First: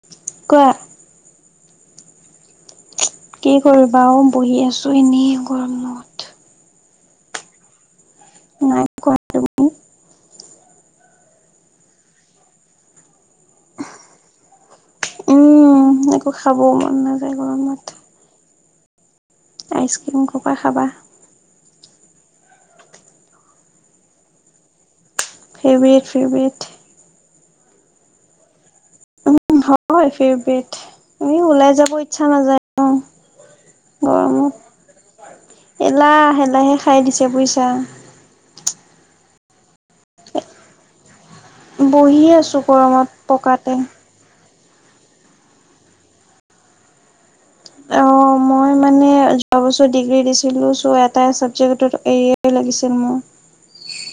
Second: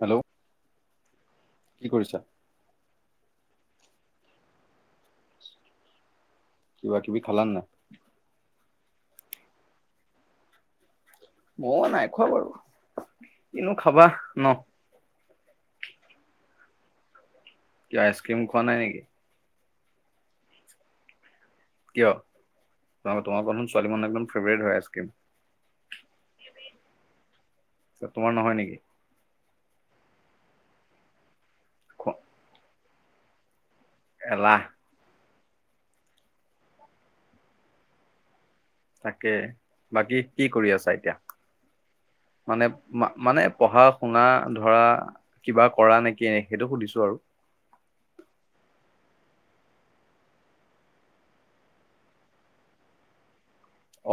Hello কোৱা। কি কৰিছা? কি কৰিবা অ বহি আছো এনেই গৰমত। কিবা-কিবি খালা নে নাই? নাই খোৱা, তুমি? মইও নাই খোৱা বাৰু। কিনো খাবা ন? উম একো খাবও মন নাযায় গৰমত। কিয় আইচক্ৰীম খোৱা নাই [unintelligible] আইচক্ৰীম ক পা খাবা? কিয়? মানে তোমাৰলোকৰচোন ছোৱালী মানুহৰ একদম ফেভৰেট হয় আইচক্ৰীম। Favourite, favourite. তে তোমাৰ নহয় নেকি? উম হয় ফেভৰেট, এনেই ওলাই যাব ইচ্ছা নাযায় ন। গৰমত এলাহ। এলাহ, এলাহে খাই দিছে বুইছা। তাকে, বাকী কি কৰি আছা এতিয়া? বহি আছো মানে গৰমত মানে পকাতে পঢ়া-শুনা। ধৰা কিবা কৰা নেকি? নে সেইটো সুধিছো আৰু। অ মই মানে যোৱা বছৰ ডিগ্ৰী দিছিলোঁ। চ এটা চাবজেকত এৰিয়াৰ লাগিছে মোৰ।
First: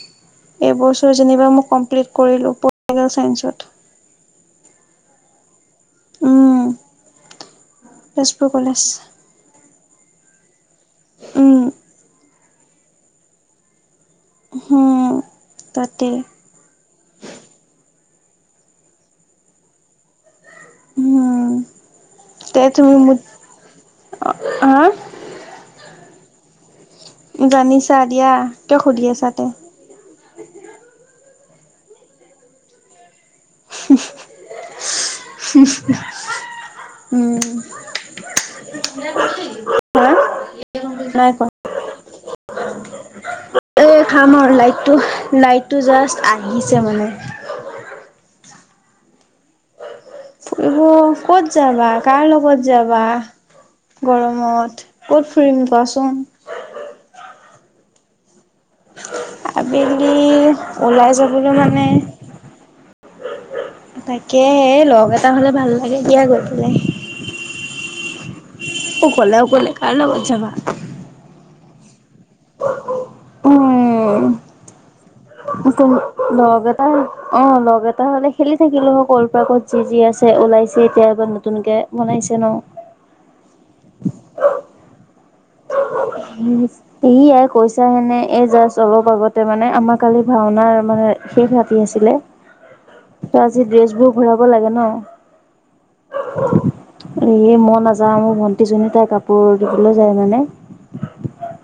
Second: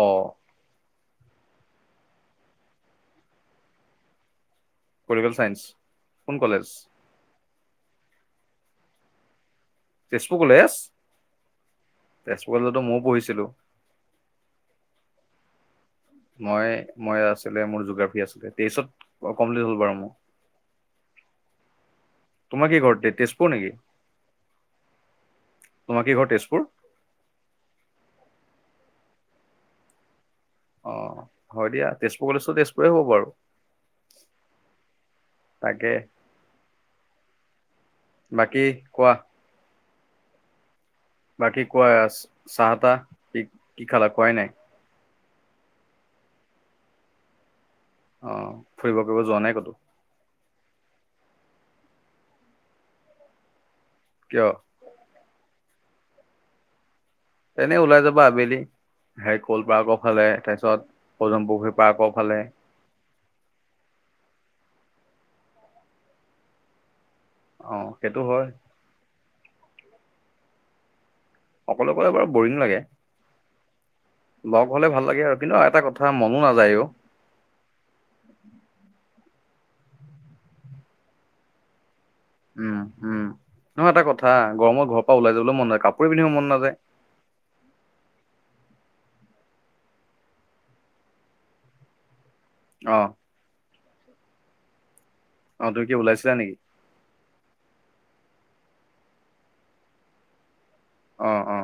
অ। এইবছৰ যেনিবা মই কমপ্লিট কৰিলোঁ পলিটিকেল ছাইন্সত। Political science? কোন college? Tezpur college. Tezpur college? উম, তেজপুৰ কলেজত মইও পঢ়িছিলো। হম। তাতে মই মই আছিলে মোৰ যোগাৰ আছিলে, তেইছত কমপ্লিট হ'ল বাৰু মোৰ। উম, তে তোমাৰ কি ঘৰ তুম তেজপুৰ নেকি? হা? [unintelligible] তোমাৰ কি ঘৰ তেজপুৰ? জানিছা দিয়া। কিয় সুধি আছা তে? অ, হয় দিয়া। তেজপুৰ কলেজটো তেজপুৰে হ'ব বাৰু। [unintelligible] তাকে উ বাকী কোৱা। হা বাকী কোৱা। চাহ-তাহ কি? কি খালা খাম খোৱাই আও। নাই লাইটটো, লাইটটো জাষ্ট আহিছে মানে। অ। ফুৰিব কৰিব যোৱা নাই ক'তো? ফুৰিব ক'ত যাবা? কাৰ লগত যাবা? কিয় গৰমত ক'ত ফুৰিম কোৱাচোন? এনেই ওলাই যাবা আবেলি। সেই কল পাৰ্কৰ আবেলি ফালে, ওলাই তাৰপিছত উজম যাবলৈ পুখুৰী মানে পাৰ্কৰ ফালে। তাকেহে এ লগ এটা হলে ভাল লাগে দিয়া গৈ পেলাই। অ, সেইটো হয়। অকলে অকলে কাৰ লগত যাবা? অকলে গ'লে বাৰু বৰিং লাগে। উম, লগ হ'লে ভাল লাগে আৰু। কিন্তু এটা কথা [unintelligible] মনো লগ নাযায় অ এটা অ লগ এটা হ'লে খেলি থাকিলো অকল [unintelligible] ত যি যি আছে ওলাইছে এতিয়া একদম নতুনকে। বনাইছে ন। উম, উম। নহয় এটা কথা, গৰমত ঘৰৰ পৰা ওলাই যাব [unintelligible] কৈছাহে নে এই জাষ্ট অলপ আগতে মানে আমাৰ কালি ভাওনাৰ মানে শেষ ৰাতি আছিলে। অ ত আজি ড্ৰেছ বোৰ ঘূৰাব লাগে ন? অ তুমি কি ওলাইছিলা নেকি এ মই নাযাওঁ, মোৰ ভন টিজনী তাই কাপোৰ দিবলৈ যায় মানে। অ, অ।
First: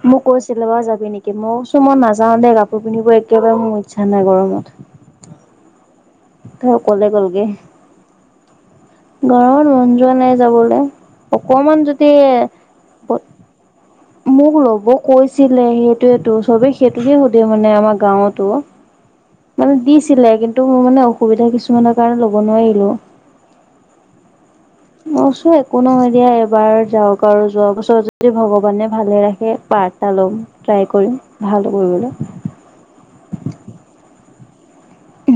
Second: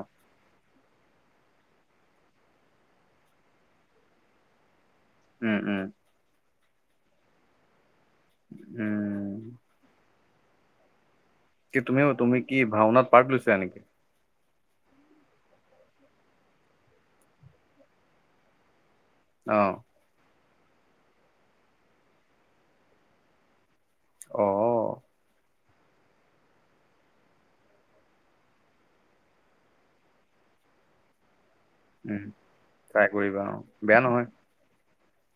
[unintelligible] ৰ যাবি নেকি? মই কৈছো মই নাযাও দেই। কাপোৰ পিন্ধিব একেবাৰে মোৰ ইচ্ছা নাই গৰমত। উম উম ত অকলে গ'লগে। উম, গৰমত মন যোৱা নাই যাবলে। কি তুমিও তুমি কি ভাওনাত পাৰ্ট লৈছিলা নেকি? মোক লব কৈছিলে সেইটোৱেটো। চবে সেইটোহে সুধে মানে আমাৰ গাঁৱতো। মানে অ', দিছিলে। কিন্তু মোৰ মানে অসুবিধা কিছুমানৰ কাৰণে ল'ব নোৱাৰিলো। অ', [unintelligible] একো নহয় দিয়া। এইবাৰ যাওক আৰু যোৱা বছৰ যদি ভগৱানে ভালে ৰাখে পাৰ্ট এটা ল'ম, ট্ৰাই কৰিম। ভাল কৰিবলৈ উম, ট্ৰাই কৰিবা অ বেয়া নহয়। উ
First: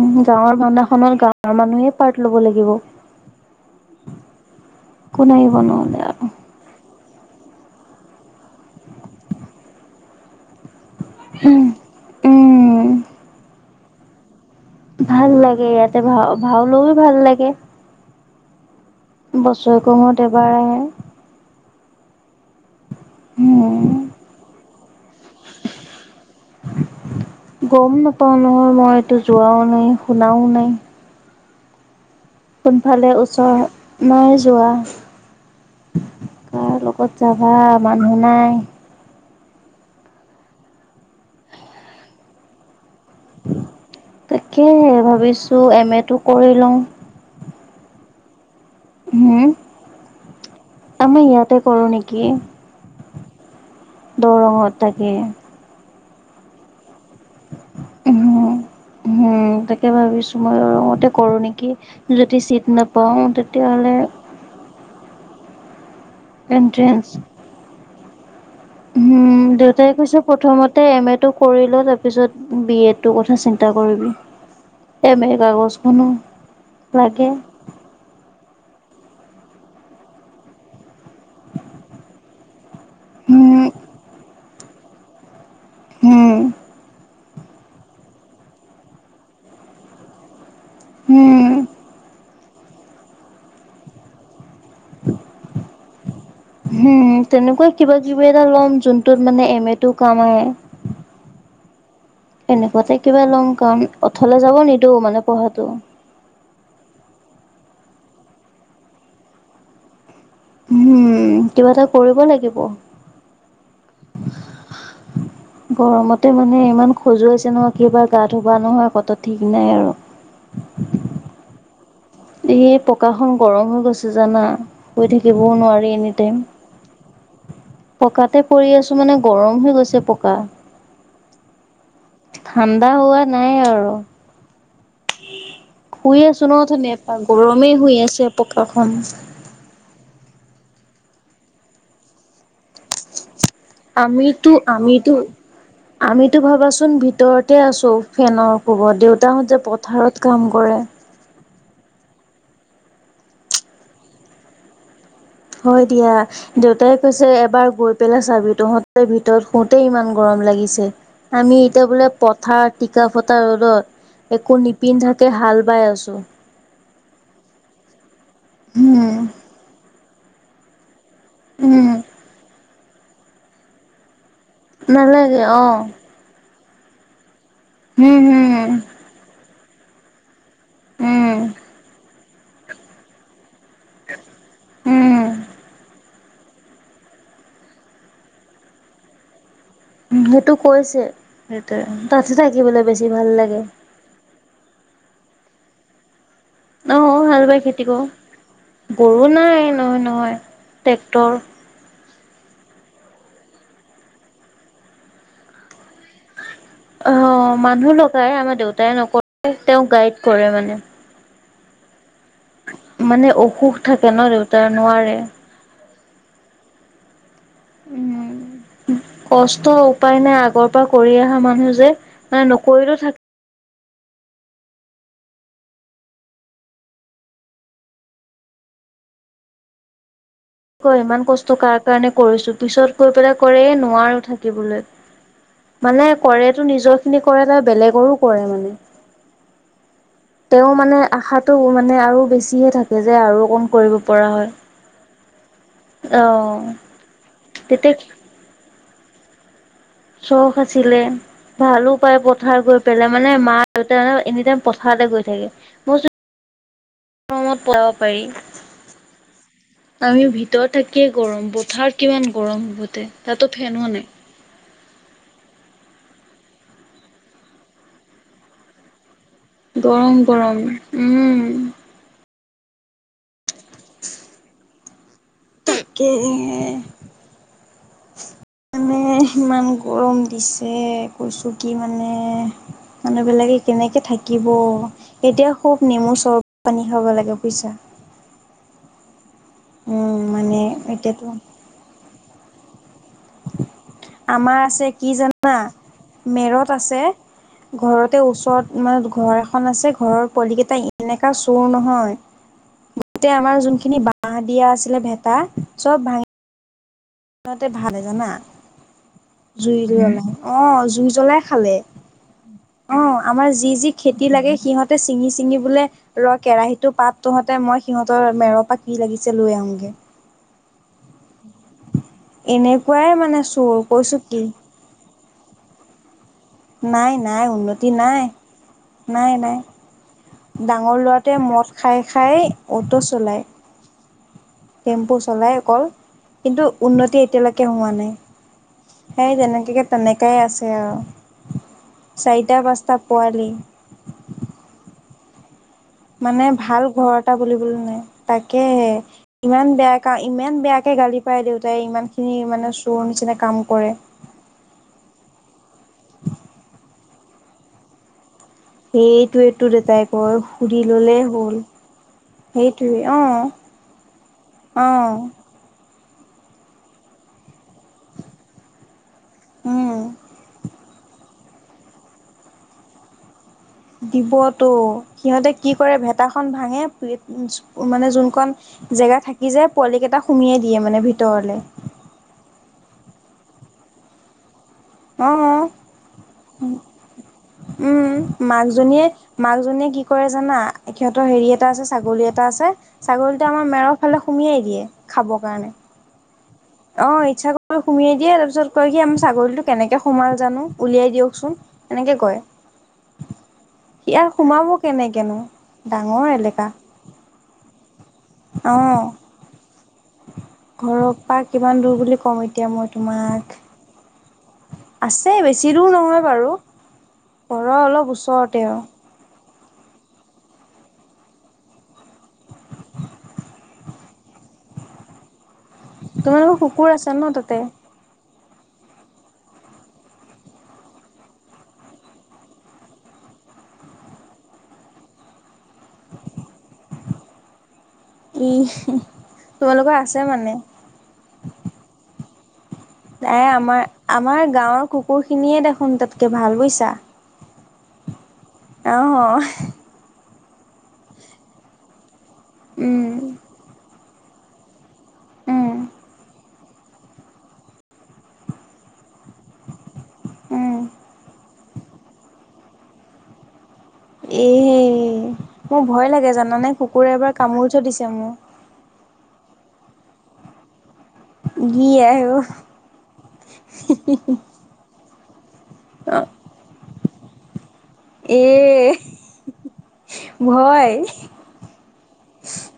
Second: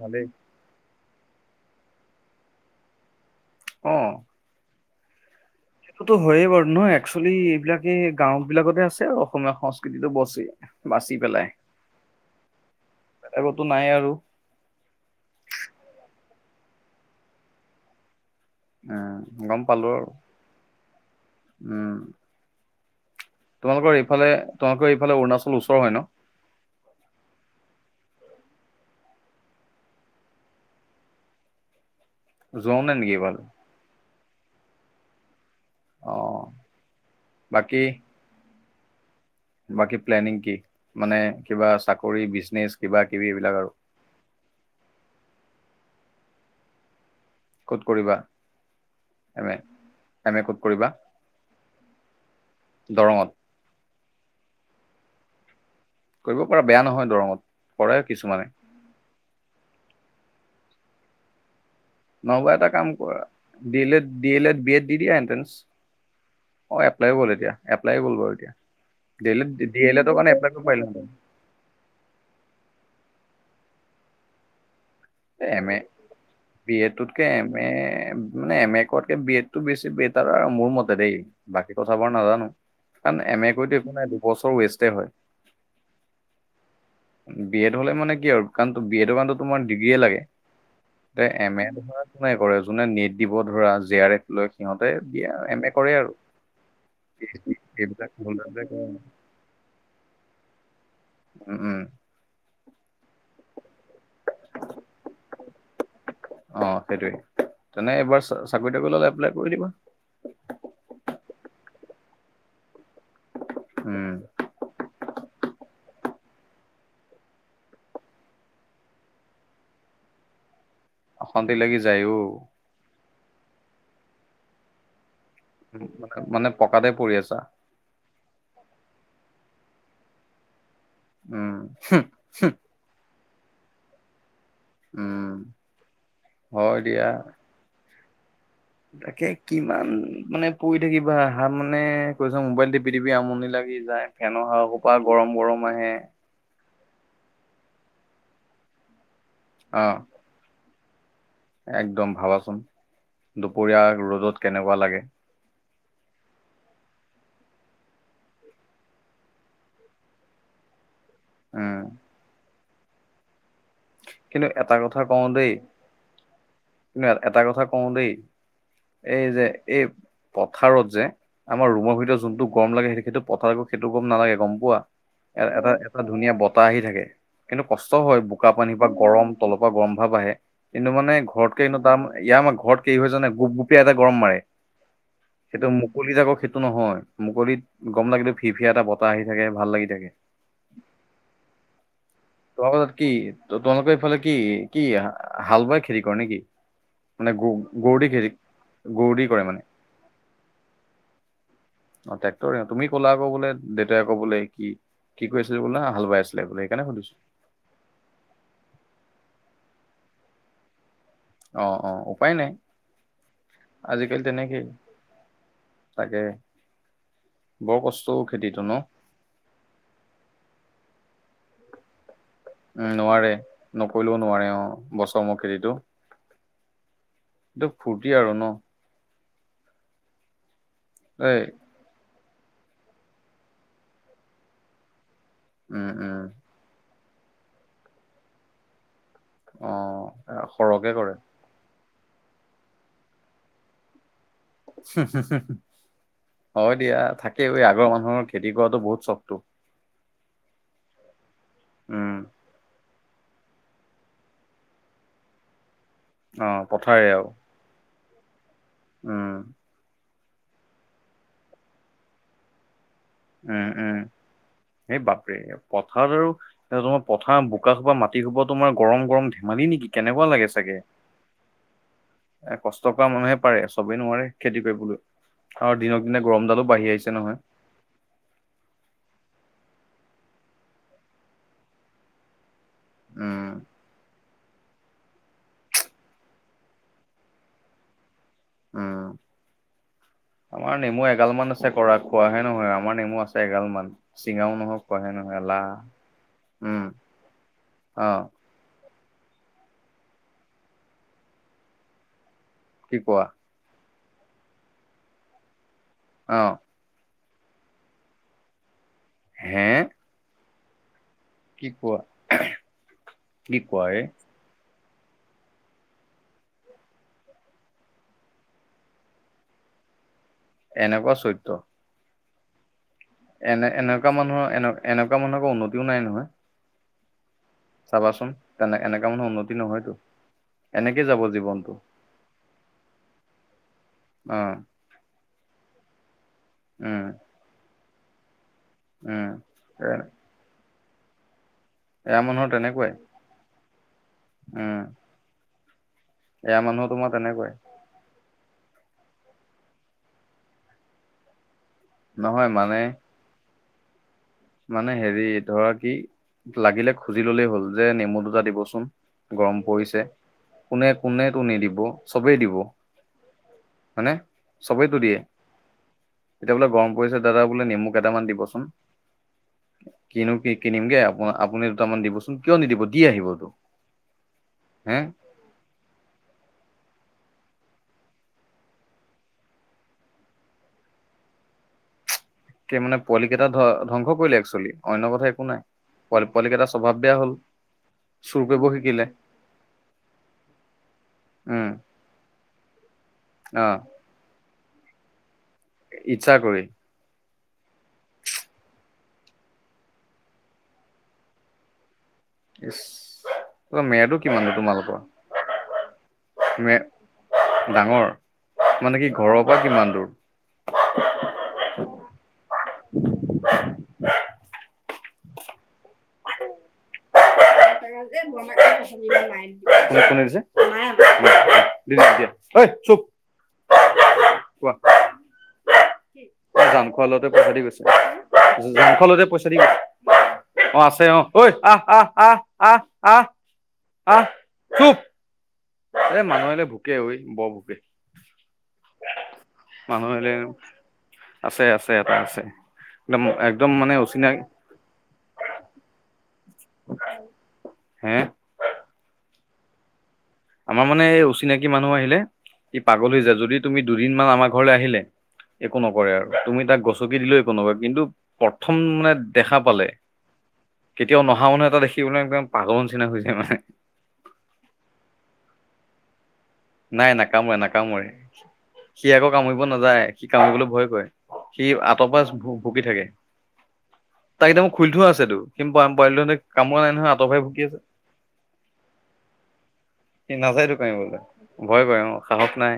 ভালেই গাঁৱৰ ভাওনাখনত গাঁৱৰ মানুহেই পাৰ্ট ল'ব লাগিব। অ। কোন আহি সেইটোতো হয়য়ে বাৰু ন। একচলি এইবিলাকে এই গাঁও বিলাকতে আছে আৰু অসমীয়া সংস্কৃতিটো বছি। বাচি পেলাই, উম বেলেগতটো নাই আৰু। ভাল লাগে ইয়াতে। ভা ভাওলৈ ভাল লাগে। উম, গম পালো বছৰেকৰ আৰু মূৰত এবাৰ আহে। উম। তোমালোকৰ উম। এইফালে, তোমালোকৰ এইফালে অৰুণাচল ওচৰ হয় ন? [unintelligible] নহয় মই এইটো যোৱাও নাই, শুনাও নাই। কোন যোৱাও নাই ফালে নেকি এইফালে? ওচৰ হয়, নাই যোৱা। অ', কাৰ লগত যাবা? বাকী মানুহ নাই। বাকী প্লেনিং কি? মানে কিবা চাকৰি, বিচনেজ! তাকেহে, ভাবিছো এম এটো কৰি লওঁ। ক'ত কৰিবা? হু? এম এ, এম এ ক'ত কৰিবা? আমি ইয়াতে কৰো নেকি, দৰঙত দৰঙত। তাকে। কৰিব পাৰা, বেয়া নহয় দৰঙত। কৰে কিছুমানে। ৰ দৰঙতে কৰোঁ নেকি? যদি নহবা চিট এটা কাম কৰা। নাপাওঁ ডি এল তেতিয়াহ'লে Ed, D L Ed, B Ed দি দিয়া এণ্ট্ৰেন্স। অ, এপ্লাই গ'ল এতিয়া। এপ্লাইয়ো গ'ল বাৰু এতিয়া। ডি হুম, এল এড ডি দেউতাই এল এডৰ কৈছে কাৰণে এপ্লাই কৰিব প্ৰথমতে পাৰিলেহেঁতেন এম এ টো কৰি ল, তাৰ পিছত বি এডটোৰ কথা চিন তই কৰিবি। এৰ এম এ, কাগজখনো বি এডটোতকে লাগে এম এ মানে এম এ কৰাতকে বি এড বেছি বেটাৰ আৰ মোৰ মতে দেই। বাকী কথা বাৰু নাজানো। কাৰণ এম এ হম কৰি একো নাই। দুবছৰ ৱেষ্টে হয়। হুম। বি এড হ'লে মানে কি আৰু কাৰণ বি এডৰ কাৰণ তোমাৰ ডিগ্ৰীয়ে লাগে। এ হম এম এটো ধৰা [unintelligible] যোনে নিট দিব ধৰা জে আৰ এফ লৈ সিহঁতে বি এম এ কৰে আৰু। হুম, তেনেকুৱাই এইবিলাক কিবা-কিবি এটা বিলাক লম। উম যোনটোত মানে এম এটো কাম আহে। উম এনেকুৱাতে কিবা লম কাম অথলে যাব নিদোও মানে পঢ়াটো। অ সেইটোৱে তেনে এইবাৰ চাকৰি তাকৰি ওলালে এপ্লাই কৰি দিবা। উম কিবা এটা কৰিব লাগিব। উম। গৰমতে মানে ইমান খজুৱাইছে নহয় কেবাৰ গা ধোবা নহয় ক'ত ঠিক নাই আৰু। [inaudible] অশান্তি লাগি যায় অ। কাখন গৰম হৈ গৈছে জানা শুই থাকিবও নোৱাৰি মানে এনিটাইম। মানে পকাতে পৰি আছা পকাতে পৰি আছো মানে গৰম হৈ গৈছে পকা। উম। হুম, হুম, ঠাণ্ডা হোৱা নাই আৰু। উম শুই আছো ন হয় দিয়া অথনিপা গৰমেই শুই আছ- তাকে কিমান? মানে পৰি থাকিবা হান মানে কৈছোং মোবাইল টিপি টিপি আমনি লাগে। আমিতো আমিতো আহে আমিতো ভাবাচোন ভিতৰতে আছ- তৌ ফেনৰ কোবত দেউতাহঁতে অ পথাৰত কাম কৰে। একদম ভাবাচোন দুপৰীয়া ৰ'দত কেনেকুৱা লাগে। হয় দিয়া দেউতাই কৈছে এবাৰ গৈ পেলাই চাবি তহঁতে ভিতৰত শুতেই ইমান গৰম লাগি গিছে আমি উম এতিয়া বোলে পথাৰ টিকা ফতা ৰ'দ দত কিন্তু একো এটা কথা কওঁ নিপিন্ধকে দেই হাল বাই আছো। কিন্তু এটা কথা কওঁ দেই উম এই যে এই পথাৰত যে আমাৰ উম ৰুমৰ ভিতৰত যোনটো গৰম লাগে। সেই সেইটো পথাৰ সেইটো গম নালাগে, গম পোৱা এ নালাগে এটা অ এটা ধুনীয়া বতাহ আহি থাকে। কিন্তু কষ্টও হয় উম ব- হম গৰম তলৰ পৰা গৰম ভাৱ আহে, কিন্তু মানে উম ঘৰতকে তাম ইয়াৰ আমাৰ ঘৰত ক হয় জানে গোপ গোপ পিয়া এটা গৰম মাৰে উম সেইটো মো- মুকলিত আকৈ সেইটো নহয়। মুকলিত গম লাগিলে ফি ফিয়া এটা বতাহ আহি থাকে। ভাল লাগি থাকে উ সেইটো কৈছে দেতায়ে। তাতহে তোমালোকৰ থাকিবলৈ তাত বেছি কি ভাল লাগে তোমালোকৰ এইফালে কি, কি হাল বাই খেতি কৰে নে কি? অ মানে হাল গু বাই কৰো গৰুদি খেতি? দি গৰু কৰে নাই মানে নহয় নহয় ট্ৰেক্টৰ। টেক্টৰে তুমি কলা আকৌ বোলে দেউতাই কৌ বোলে কি কৰিছিল বোলে হা হাল বাইছ- অ মানুহ লগাই আমাৰ দেউতাই নকৰে তেওঁ গাইড কৰে মানে। অ অ। উপায় নাই মানে অসুখ থাকে ন আজিকালি তেনেকেই দেউতাই নোৱাৰে। তাকে। বৰ উম কষ্টও খেতিটো ন কষ্ট উপায় নাই আগৰ পৰা কৰি অহা মানুহ যে। উম নকৰিলেও থাক- নোৱাৰে নকৰিলেও নোৱাৰে অ বছৰমোৰত খেতিটো। এইটো ফূৰ্তি আৰু ন। কয় ইমান এই কষ্ট কাৰ কাৰণে কৰিছো পিছত গৈ পেলাই কৰে এই নোৱাৰো থাকিবলৈ। উম মানে উম কৰেতো নিজৰ খিনি কৰে, ত বেলেগৰো কৰে মানে। অ সৰহকে কৰে। নে আৰু বেছিহে থাকে যে আৰু অকন কৰিব পৰা হয়। হম হম হম অ' হয় দিয়া থাকেই আগৰ তেতিয়া মানুহৰ খেতি কৰাটো বহুত চবটো। চখ আছিলে ভালো উম পায় পথাৰ গৈ পেলোৱা মানে মা দেউতা এনি টাইম পথাৰতে গৈ থাকে। মই অ পথাৰে আও। গৰমত পলাব পাৰি উম। আমি ভিতৰত থাকিয়ে গৰম পথাৰ কিমান গৰম হবতে তাতো ফেনো নাই। সেই বাপৰে পথাৰত আৰু তোমাৰ পথাৰ বোকা খুবা মাটি খোবা তোমাৰ গৰম গৰম উঠে। মালি নেকি গৰম কেনেকুৱা লাগে গৰম চাগে। উম। এ কষ্ট কৰা মানুহে পাৰে। চবেই নোৱাৰে খেতি কৰিবলৈ। আৰু দিনক দিনে গৰম ডালো তাকেহে। বাঢ়ি আহিছে নহয়। মানে ইমান গৰম দিছে। কৈছো কি মানে মানুহ উম বিলাকে কেনেকে থাক থাকিব এতিয়া খুব নেমু চৰবত, পানী খাব লাগে, বুইছা? উম, মানে আমাৰ নেমু এতিয়াতো এগাল মান আছে। কৰা খোৱাহে নহয় আও। আমাৰ নেমু আছে এগাল মান। চিঙাও আমাৰ নহয় আছে কি খোৱাহে নহয় জানা এলাহ, মেৰত উম। আছে অ ঘৰতে ওচৰত মানে ঘৰ এখন আছে। ঘৰৰ পোৱালিকেইটা এনেকা চোৰ কি নহয়। কোৱা গোটে আমাৰ যোনখিনি বা বাঁহ দিয়া আছিলে, ভেটা। চব ভাঙি অ [unintelligible] ভালে জানা হে জুই [unintelligible] অ জুই জলাই কি খালে। কোৱা অ আমাৰ কি যি কোৱা যি এই খেতি লাগে সিহঁত চিঙি চিঙি বোলে ৰ কেৰাহীটো পাত তহঁতে। মই সিহঁতৰ মেৰৰ পৰা কি লাগিছে লৈ আহোগে। এনেকুৱা চৰিত্ৰ। এনেই এনে এনেকুৱা মানুহৰ এ এনেকুৱা মানুহৰ উন্নতিও নাই নহয়। নাই, নাই, উন্নতি নাই। চাবাচোন তেনে এনেকা মানুহৰ নাই, উন্নতি নাই। নহয়তো ডাঙৰ এনেকে যাব ল'ৰাটোৱ মদ জীৱনটো খাই খাই অটো চলায় উম টেম্পু চলাই আকৌ, কিন্তু উম উন্নতি এতিয়ালৈকে হোৱা নাই। উম সেই যেনেকাকে এ তেনেকাই আছে আও। এয়া মানুহৰ চাৰিটা, তেনেকুৱাই পাঁচটা পোৱালি। উম মানে এয়া ভাল মানুহ তোমাৰ ঘৰ এটা তেনেকুৱাই বুলিবলৈ নাই। তাক তাকেহে ইমান বেয়া কা ইমান বেয়াকে গালি পাৰে দেউ ইমান খিনি মানে চোৰৰ নিচিনা কাম কৰে। মানে হেৰি ধৰা কি লাগিলে খুজি ল'লেই হ'ল যে নেমু দুটা দি দিব চোন গৰম সেইটোৱেতো পৰিছে দেউতাই কয় সুধি কোনে ললেই কোনেটো হ'ল নিদিব চবেই দিব সেইটোৱে অ হয়নে? অ চবেইতো দিয়ে। তেতিয়া বোলে গৰম পৰিছে দাদা বোলে নিমু কেইটামান দিবচোন। উম [unintelligible] কেক কিনিমগে আপ আপুনি দুটামান দিবচোন। কিয় নিদিব দি আহিবটো। দিবটো, সিহঁতে কি কৰে ভেটাখন ভাঙে মানে যোনখন জেগা থাকি যায়, পোৱালি কেইটা সুমিয়াই দিয়ে মানে ভিতৰলে। [inaudible] মানে পোৱালি কেইটা ধ ধ্বংস কৰিলে এক্চলি। অন্য কথা একো অ নাই। পোৱা পোৱালি কেইটা স্বভাৱ বেয়া হ'ল। উম, চুৰ কৰিব মাকজনীয়ে শিকিলে মাকজনীয়ে কি কৰে জানা? সিহঁতৰ হেৰি উম এটা আছে, ছাগলী এটা আছে। ছাগলীটো আমাৰ অ মেৰৰ ফালে সুমিয়াই দিয়ে খাবৰ কাৰণে। ইচ্ছা কৰি অ ইচ্ছা কৰি সুমিয়াই দিয়ে তাৰপিছত কয় কি ছাগলীটো কেনেকে সোমাল জানো? উলিয়াই দিয়কচোন এনেকে কয়। ইচ মেৰটো ইয়াত কিমান দূৰ সোমাব তোমালোকৰ কেনেকেনো ডাঙৰ এলেকা। মে ডাঙৰ অ মানে কি ঘৰৰ পৰা কিমান দূৰ? ঘৰৰ পৰা কিমান দূৰ বুলি কওঁ এতিয়া মই তোমাক। আছে বেছি দূৰ নহয় বাৰু। ঘৰৰ অলপ ওচৰতে আৰু [unintelligible] কোনে দিছে? [unintelligible] ঐ চুপ। কোৱা। তোমালোকৰ জান কুকুৰ খোৱা আছে ন লৰাটোৱে তাতে পথাৰেদি গৈছে। [unintelligible] পইচা দি [unintelligible] অ আছে অ। ঐ আহ, আহ, আহ। আহ, আহ, আহ চুপ। এ মানুহ আহিলে ভোকে ঐ বৰ ভোকে। ই তোমালোকৰ মানুহ আছে আহিলে, মানে আছে, আছে। এটা আছে। একদম নাই একদম আমাৰ মানে অচিনাকি আমাৰ গাঁৱৰ কুকুৰ খিনিয়ে দেখোন তাতকে ভাল বোইছা হে অহ আমাৰ মানে এই অচিনাকি মানুহ আহিলে ই উম, পাগল হৈ যায় যদি তুমি দুদিনমান আমাৰ ঘৰলে আহিলে উম, একো নকৰে আৰু তুমি তাক গচকি দিলেও একো নকয় কিন্তু প্ৰথম মানে দেখা পালে উম। কেতিয়াও নহা মানুহ এটা দেখি মানে একদম পাগলৰ চিনা হৈ যায় মানে এ মোৰ ভয় লাগে জানা নাই নাকামুৰে নাকামুৰে সি আকৌ কামুৰিব নাযায় সি কামুৰিবলৈ ভয় কৰে সি ই আঁতৰ পা আই অ', ভু ভুকি থাকে তাক একদম খুলি থোৱা আছেতো সিম পোৱাম পোৱালি হতে কামুৱা নাই নহয় আঁত পাই ভুকি আছে। এ সি নাযায়তো ভয় কামুৰিবলৈ ভয় কৰে অ সাহস নাই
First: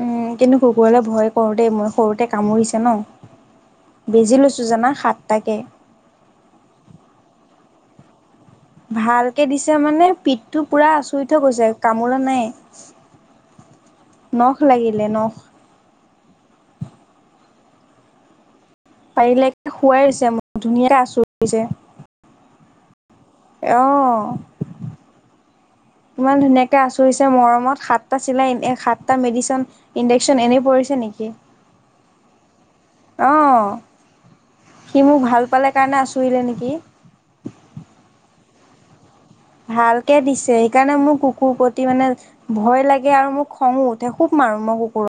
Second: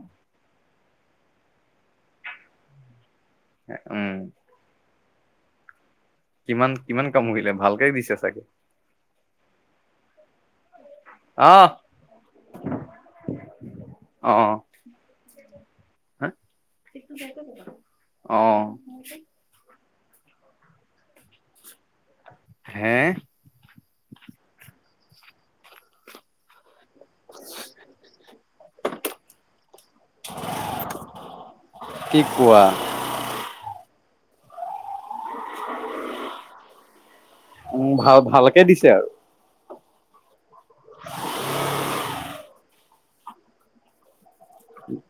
উম কিন্তু কুকুৰলে ভয় সৰুতে মই সৰুতে কামুৰিছে ন উম বেজি লৈছোঁ জানা সাতটা কে কিমান কিমান কামুৰিলে ভালকে দিছে চাগে ভালকে দিছে মানে পিঠটো পুৰা আচুৰি থৈ গৈছে আহ কামুৰা নাই [unintelligible] নখ লাগিলে নখ হা অ পাৰিলে শোৱাইছে মোৰ ধুনীয়াক আচোৰিছে। হে অ মই ধুনীয়াকে তে আচুৰিছে মৰমত সাতটা চিলাই এনে সাতটা মেডিচিন ইডেকচন এনেই পৰিছে নেকি কি কোৱা। অ', সি মোক ভাল পালে কাৰণে আচুৰিলে নিকি উম ভাল ভালকে দিছে আৰু ভালকে দিছে সেইকাৰণে মোৰ কুকুৰ প্ৰতি মানে ভয় লাগে ইয়ে আৰু মোৰ খংও উঠে খুব মাৰো মই কুকুৰক